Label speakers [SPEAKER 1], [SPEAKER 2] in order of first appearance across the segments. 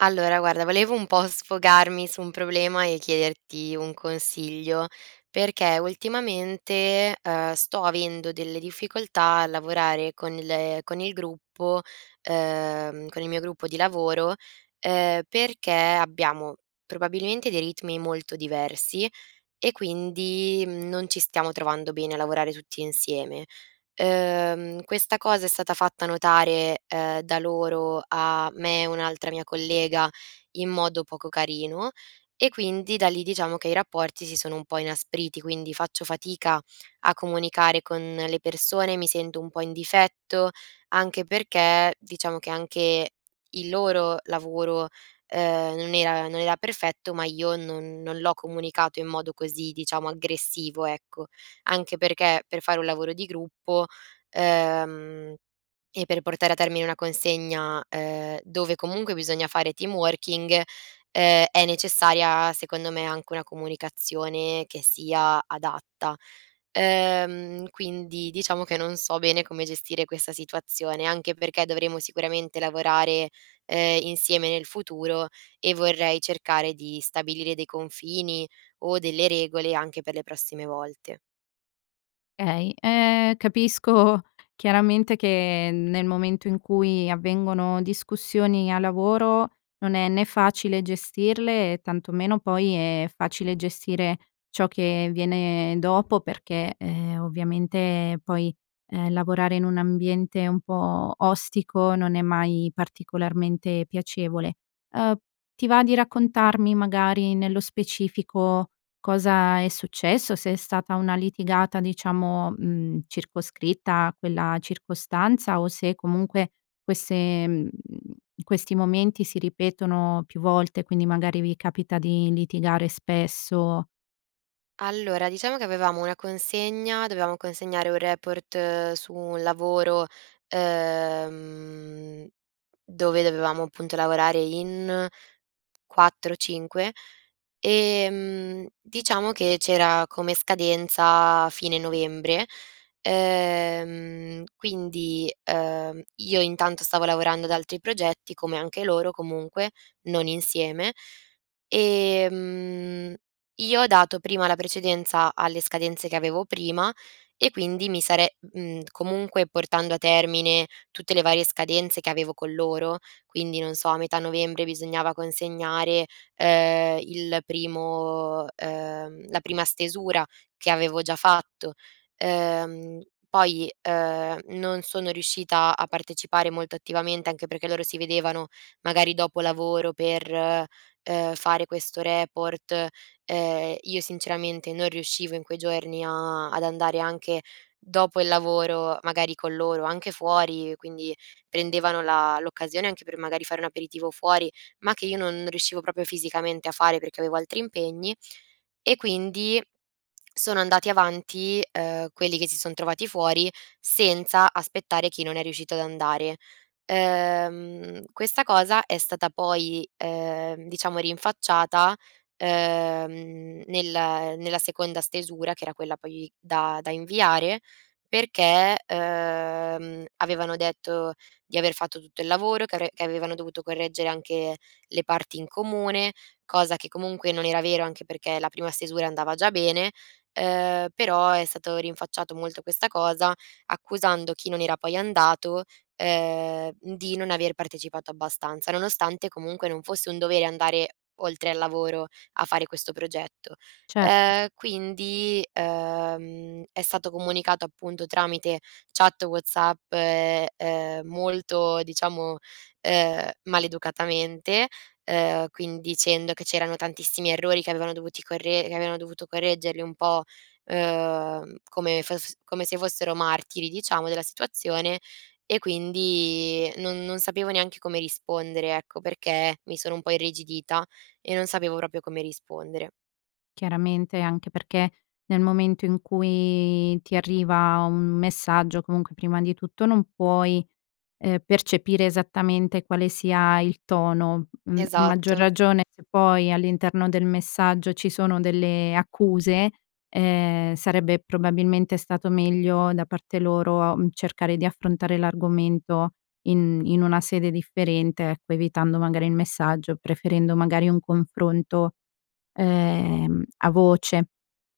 [SPEAKER 1] Allora guarda volevo un po' sfogarmi su un problema e chiederti un consiglio, perché ultimamente, ehm, sto avendo delle difficoltà a lavorare con le con il gruppo ehm, con il mio gruppo di lavoro, ehm, perché abbiamo probabilmente dei ritmi molto diversi, e quindi, mhmm, non ci stiamo trovando bene a lavorare tutti insieme. Ehm, questa cosa è stata fatta notare, ehm, da loro a me e un'altra mia collega in modo poco carino, e quindi da lì diciamo che i rapporti si sono un po' inaspriti, quindi faccio fatica a comunicare con le persone, mi sento un po' in difetto, anche perché diciamo che anche il loro lavoro, ehm, non era non era perfetto ma io non non l'ho comunicato in modo così, diciamo, aggressivo, ecco. Anche perché, per fare un lavoro di gruppo, ehm, e per portare a termine una consegna, ehm, dove comunque bisogna fare team working, ehm, è necessaria secondo me anche una comunicazione che sia adatta. Ehm, quindi diciamo che non so bene come gestire questa situazione, anche perché dovremo sicuramente lavorare, ehm, insieme nel futuro, e vorrei cercare di stabilire dei confini, o delle regole anche per le prossime volte.
[SPEAKER 2] Okay, ehm, capisco chiaramente che nel momento in cui avvengono discussioni a lavoro non è né facile gestirle, e tanto meno poi è facile gestire ciò che viene dopo, perché, ehm, ovviamente poi, ehm, lavorare in un ambiente un po' ostico non è mai particolarmente piacevole. Uhm, ti va di raccontarmi magari nello specifico cosa è successo? Se è stata una litigata diciamo, mhmm, circoscritta a quella circostanza, o se comunque queste, mhmm questi momenti si ripetono più volte, quindi magari vi capita di litigare spesso
[SPEAKER 1] Allora, diciamo che avevamo una consegna, dovevamo consegnare un report su un lavoro, ehm, dove dovevamo appunto lavorare in 4, 5 ehm, diciamo che c'era come scadenza fine novembre. Ehm, quindi, ehm, io intanto stavo lavorando ad altri progetti, come anche loro comunque, non insieme. Ehm, io ho dato prima la precedenza alle scadenze che avevo prima, e quindi mi sare mhmm, comunque portando a termine tutte le varie scadenze che avevo con loro, quindi non so a metà novembre bisognava consegnare, ehm, il primo, ehm, la prima stesura che avevo già fatto. Ehm, poi, ehm, non sono riuscita a partecipare molto attivamente, anche perché loro si vedevano magari dopo lavoro per, ehm, fare questo report. E io sinceramente non riuscivo in quei giorni a ad andare anche dopo il lavoro, magari con loro, anche fuori, quindi prendevano la l'occasione anche per magari fare un aperitivo fuori, ma che io non riuscivo proprio fisicamente a fare, perché avevo altri impegni. E quindi, sono andati avanti, ehm, quelli che si son trovati fuori senza aspettare chi non è riuscito ad andare. Ehm, questa cosa è stata poi, ehm, diciamo rinfacciata, uhm, nella nella seconda stesura che era quella poi da da inviare perché, ehm, avevano detto di aver fatto tutto il lavoro che avre che avevano dovuto correggere anche le parti in comune, cosa che comunque non era vero, anche perché la prima stesura andava già bene. Ehm, però è stato rinfacciato molto questa cosa, accusando chi non era poi andato, ehm, di non aver partecipato abbastanza, nonostante comunque non fosse un dovere andare oltre al lavoro a fare questo progetto.
[SPEAKER 2] Certo.
[SPEAKER 1] Ehm, quindi, ehm, è stato comunicato appunto tramite chat WhatsApp, e, ehm, molto diciamo, ehm, maleducatamente, ehm, quindi dicendo che c'erano tantissimi errori, che avevano dovuti corre che avevano dovuto correggerli un po', uhm, come fes come se fossero martiri diciamo della situazione, e quindi non non sapevo neanche come rispondere ecco, perché mi sono un po' irrigidita e non sapevo proprio come rispondere.
[SPEAKER 2] Chiaramente, anche perché nel momento in cui ti arriva un messaggio, comunque prima di tutto non puoi, ehm, percepire esattamente quale sia il tono, mhmm, maggior
[SPEAKER 1] Esatto.
[SPEAKER 2] ragione se poi all'interno del messaggio ci sono delle accuse, ehm, sarebbe probabilmente stato meglio da parte loro, mhmm, cercare di affrontare l'argomento in in una sede differente, ecco, evitando magari il messaggio, preferendo magari un confronto, ehm, a voce.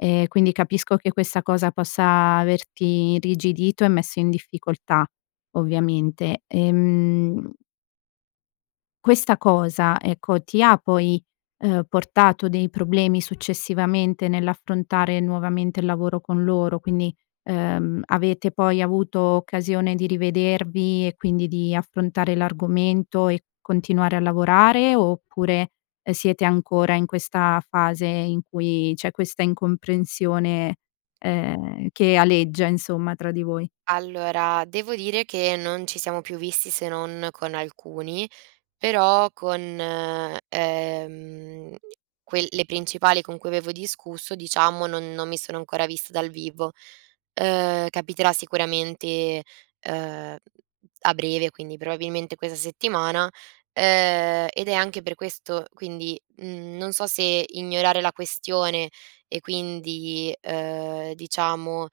[SPEAKER 2] E quindi capisco che questa cosa possa averti irrigidito e messo in difficoltà, ovviamente. Ehm questa cosa, ecco, ti ha poi, ehm, portato dei problemi successivamente nell'affrontare nuovamente il lavoro con loro? Quindi, ehm, avete poi avuto occasione di rivedervi, e quindi di affrontare l'argomento e continuare a lavorare, oppure, ehm, siete ancora in questa fase in cui c'è questa incomprensione, ehm, che aleggia insomma tra di voi?
[SPEAKER 1] Allora, devo dire che non ci siamo più visti se non con alcuni, però con, ehm, que le principali con cui avevo discusso, diciamo, non non mi sono ancora vista dal vivo. Uhm, capiterà sicuramente, uhm, a breve quindi probabilmente questa settimana, ehm, ed è anche per questo quindi, mhmm, non so se ignorare la questione e quindi, uhm, diciamo,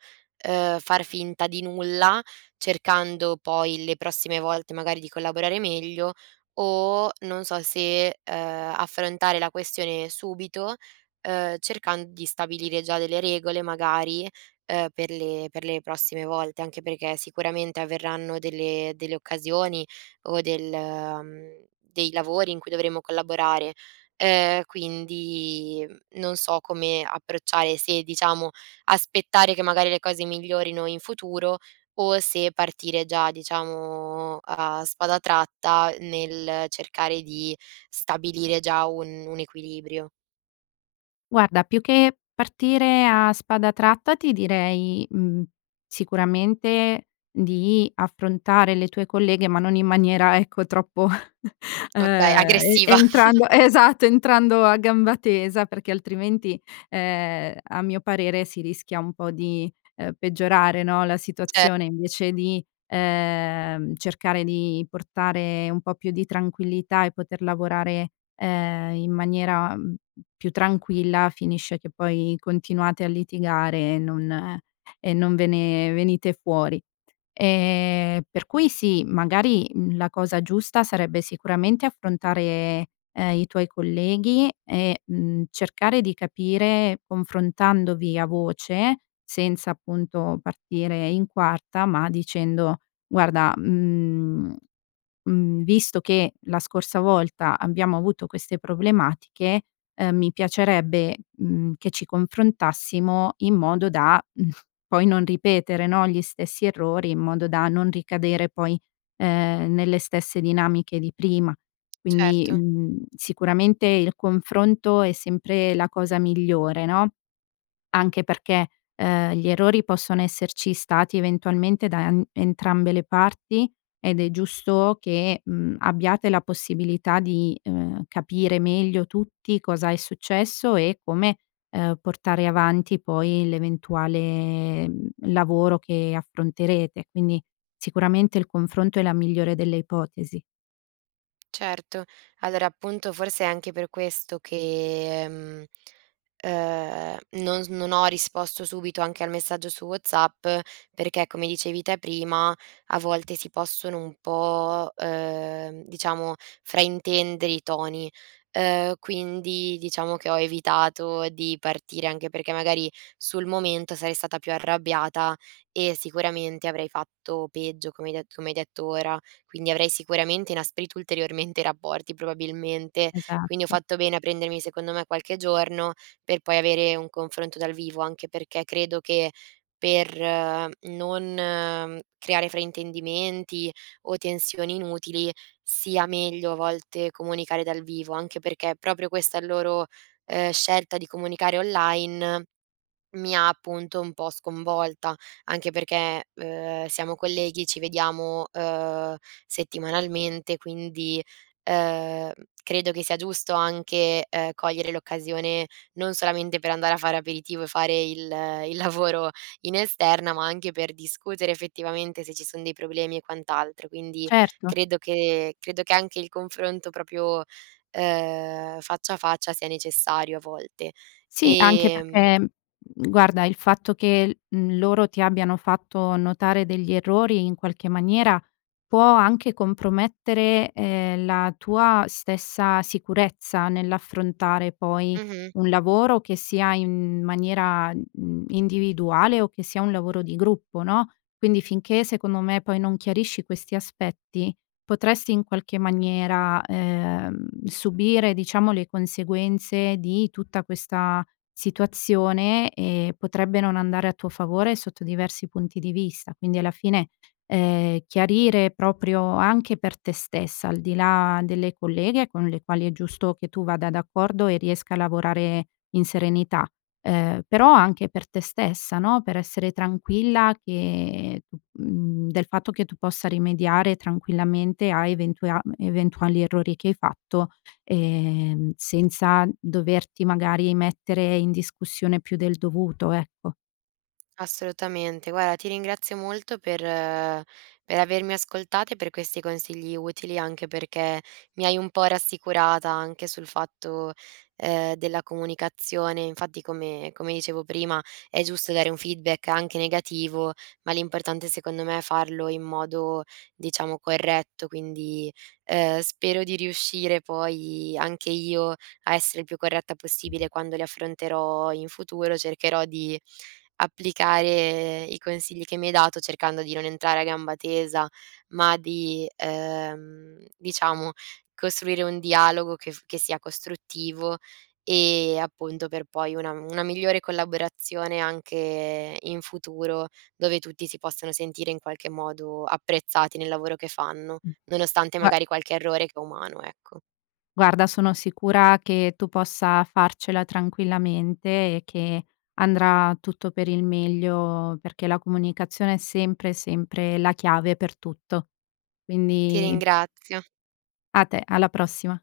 [SPEAKER 1] uhm, far finta di nulla, cercando poi le prossime volte magari di collaborare meglio, o non so se, ehm, affrontare la questione subito, uhm, cercand di stabilire già delle regole magari, ehm, per le per le prossime volte, anche perché sicuramente avverranno delle delle occasioni, o del mhmm, dei lavori in cui dovremo collaborare. Ehm, quindi, mhmm, non so come approcciare, se, diciamo, aspettare che magari le cose migliorino in futuro, o se partire già, diciamo, a a spada tratta nel cercare di stabilire già un un equilibrio.
[SPEAKER 2] Guarda più che, partire a spada tratta ti direi, mhmm, sicuramente di affrontare le tue colleghe ma non in maniera ecco, troppo,
[SPEAKER 1] Okay,
[SPEAKER 2] ehm, e
[SPEAKER 1] aggressiva.
[SPEAKER 2] entrando esatto, entrando a gamba tesa perché altrimenti, ehm, a mio parere si rischia un po' di, uhm, peggiorare no la
[SPEAKER 1] Ce
[SPEAKER 2] situazione invece di, ehm, cercare di portare un po' più di tranquillità e poter lavorare, ehm, in maniera, mhmm, più tranquilla, finisce che poi continuate a litigare e non e non ve ne venite fuori. Ehm, per cui sì, magari la cosa giusta sarebbe sicuramente affrontare, ehm, i tuoi colleghi e, mhmm, cercare di capire confrontandovi a voce, senza appunto partire in quarta, ma dicendo: guarda, mhmm, mhmm, visto che, la scorsa volta, abbiamo avuto queste problematiche, uhm, mi piacerebbe, mhmm, che ci confrontassimo in modo da, poi non ripetere no, gli stessi errori, in modo da non ricadere poi, ehm, nelle stesse dinamiche di prima. Quindi,
[SPEAKER 1] Certo.
[SPEAKER 2] mhmm, sicuramente il confronto è sempre la cosa migliore no? Anche perché, ehm, gli errori possono esserci stati eventualmente da n entrambe le parti, ed è giusto che, mhmm, abbiate la possibilità di, uhm, capire meglio tutti, cosa è successo e come, uhm, portare avanti poi, l'eventuale, mhmm, lavoro che affronterete. Quindi, sicuramente il confronto è la migliore delle ipotesi.
[SPEAKER 1] Certo! Allora, appunto forse è anche per questo che, mhmm, ehm, non non ho risposto subito anche al messaggio su WhatsApp, perché come dicevi te prima, a volte si possono un po', uhm, diciamo, fraintendere i toni. Ehm, quindi diciamo che ho evitato di partire, anche perché magari sul momento sarei stata più arrabbiata e sicuramente avrei fatto peggio, come hai de come hai detto ora. Quindi avrei sicuramente inasprito ulteriormente rapporti probabilmente, quindi ho
[SPEAKER 2] Esatto.
[SPEAKER 1] fatto bene a prendermi secondo me qualche giorno, per poi avere un confronto dal vivo. Anche perché, credo che, per non creare fraintendimenti, o tensioni inutili, sia meglio a volte comunicare dal vivo, anche perché proprio questa è il loro, ehm, scelta di comunicare online, mi ha appunto un po' sconvolta. Anche perché, uhm, siamo colleghi ci vediamo, uhm, settimanalmente quindi, ehm, credo che sia giusto anche, ehm, cogliere l'occasione non solamente per andare a fare aperitivo, e fare il il lavoro in esterna ma anche per discutere effettivamente se ci son dei problemi e quant'altro, quindi
[SPEAKER 2] Certo.
[SPEAKER 1] credo che credo che anche il confronto proprio, uhm, faccia a faccia sia necessario a volte.
[SPEAKER 2] Sì anche
[SPEAKER 1] Ehm
[SPEAKER 2] perché, mhmm, guarda il fatto che, mhmm, loro ti abbiano fatto notare degli errori in qualche maniera può anche compromettere, ehm, la tua stessa sicurezza nell'affrontare poi
[SPEAKER 1] Mh-mh.
[SPEAKER 2] un lavoro che sia in maniera, n n individuale o che sia un lavoro di gruppo, no? Quindi finché secondo me poi non chiarisci questi aspetti, potresti in qualche maniera, ehm, subire diciamo le conseguenze di tutta questa situazione, e potrebbe non andare a tuo favore sotto diversi punti di vista. Quindi alla fine, ehm, chiarire proprio anche per te stessa, al di là delle colleghe con le quali è giusto che tu vada d'accordo e riesca a lavorare in serenità. Ehm, però anche per te stessa, no? Per essere tranquilla che [unintelligible] mhmm, del fatto che tu possa rimediare tranquillamente a eventuea eventuali errori che hai fatto, ehm, senza doverti magari mettere in discussione più del dovuto, ecco.
[SPEAKER 1] Assolutamente. Guarda ti ringrazio molto per per avermi ascoltate per questi consigli utili, anche perché mi hai un po' rassicurata anche sul fatto, ehm, della comunicazione, infatti come come dicevo prima, è giusto dare un feedback anche negativo, ma l'importante secondo me è farlo in modo, diciamo, corretto. Quindi, ehm, spero di riuscire poi, anche io, a essere il più corretta possibile quando li affronterò in futuro, cercherò di applicare i consigli che mi hai dato, cercando di non entrare a gamba tesa, ma di, ehm, diciamo costruire un dialogo che f che sia costruttivo, e appunto per poi una una migliore collaborazione anche in futuro, dove tutti si possono sentire in qualche modo apprezzati nel lavoro che fanno, nonostante
[SPEAKER 2] Gua
[SPEAKER 1] magari qualche errore che è umano, ecco.
[SPEAKER 2] Guarda sono sicura che tu possa farcela tranquillamente e che andrà tutto per il meglio perché la comunicazione è sempre sempre la chiave per tutto.
[SPEAKER 1] Ti
[SPEAKER 2] Quindi
[SPEAKER 1] ringrazio.
[SPEAKER 2] A te, alla prossima.